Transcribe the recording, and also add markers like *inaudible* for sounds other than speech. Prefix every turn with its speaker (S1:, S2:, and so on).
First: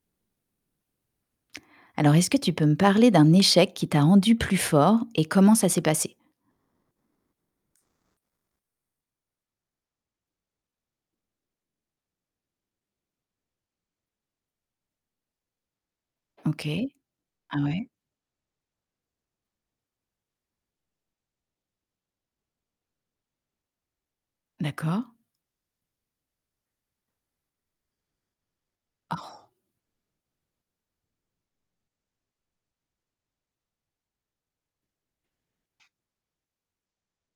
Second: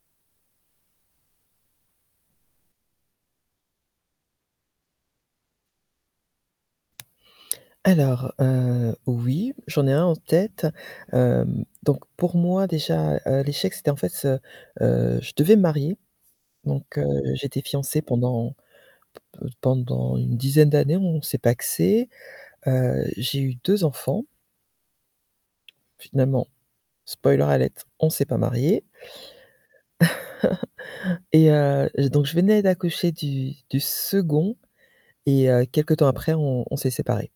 S1: Alors, est-ce que tu peux me parler d'un échec qui t'a rendu plus fort et comment ça s'est passé?
S2: Alors, heu, oui, j'en ai un en tête. Hem, donc pour moi déjà, heu, l'échec, c'était en fait, ce heu, je devais me marier,
S1: OK,
S2: donc, heu,
S1: ah
S2: j'étais
S1: ouais?
S2: fiancée pendant p-p pendant une dizaine d'années, on s'est pacsé. Heu, j'ai eu 2 enfants.
S1: D'accord.
S2: Finalement, spoiler alert, on s'est pas marié.
S1: Oh.
S2: *chuckles* et heu, donc je venais d'accoucher du du 2nd et heu, quelque temps après on on s'est séparés.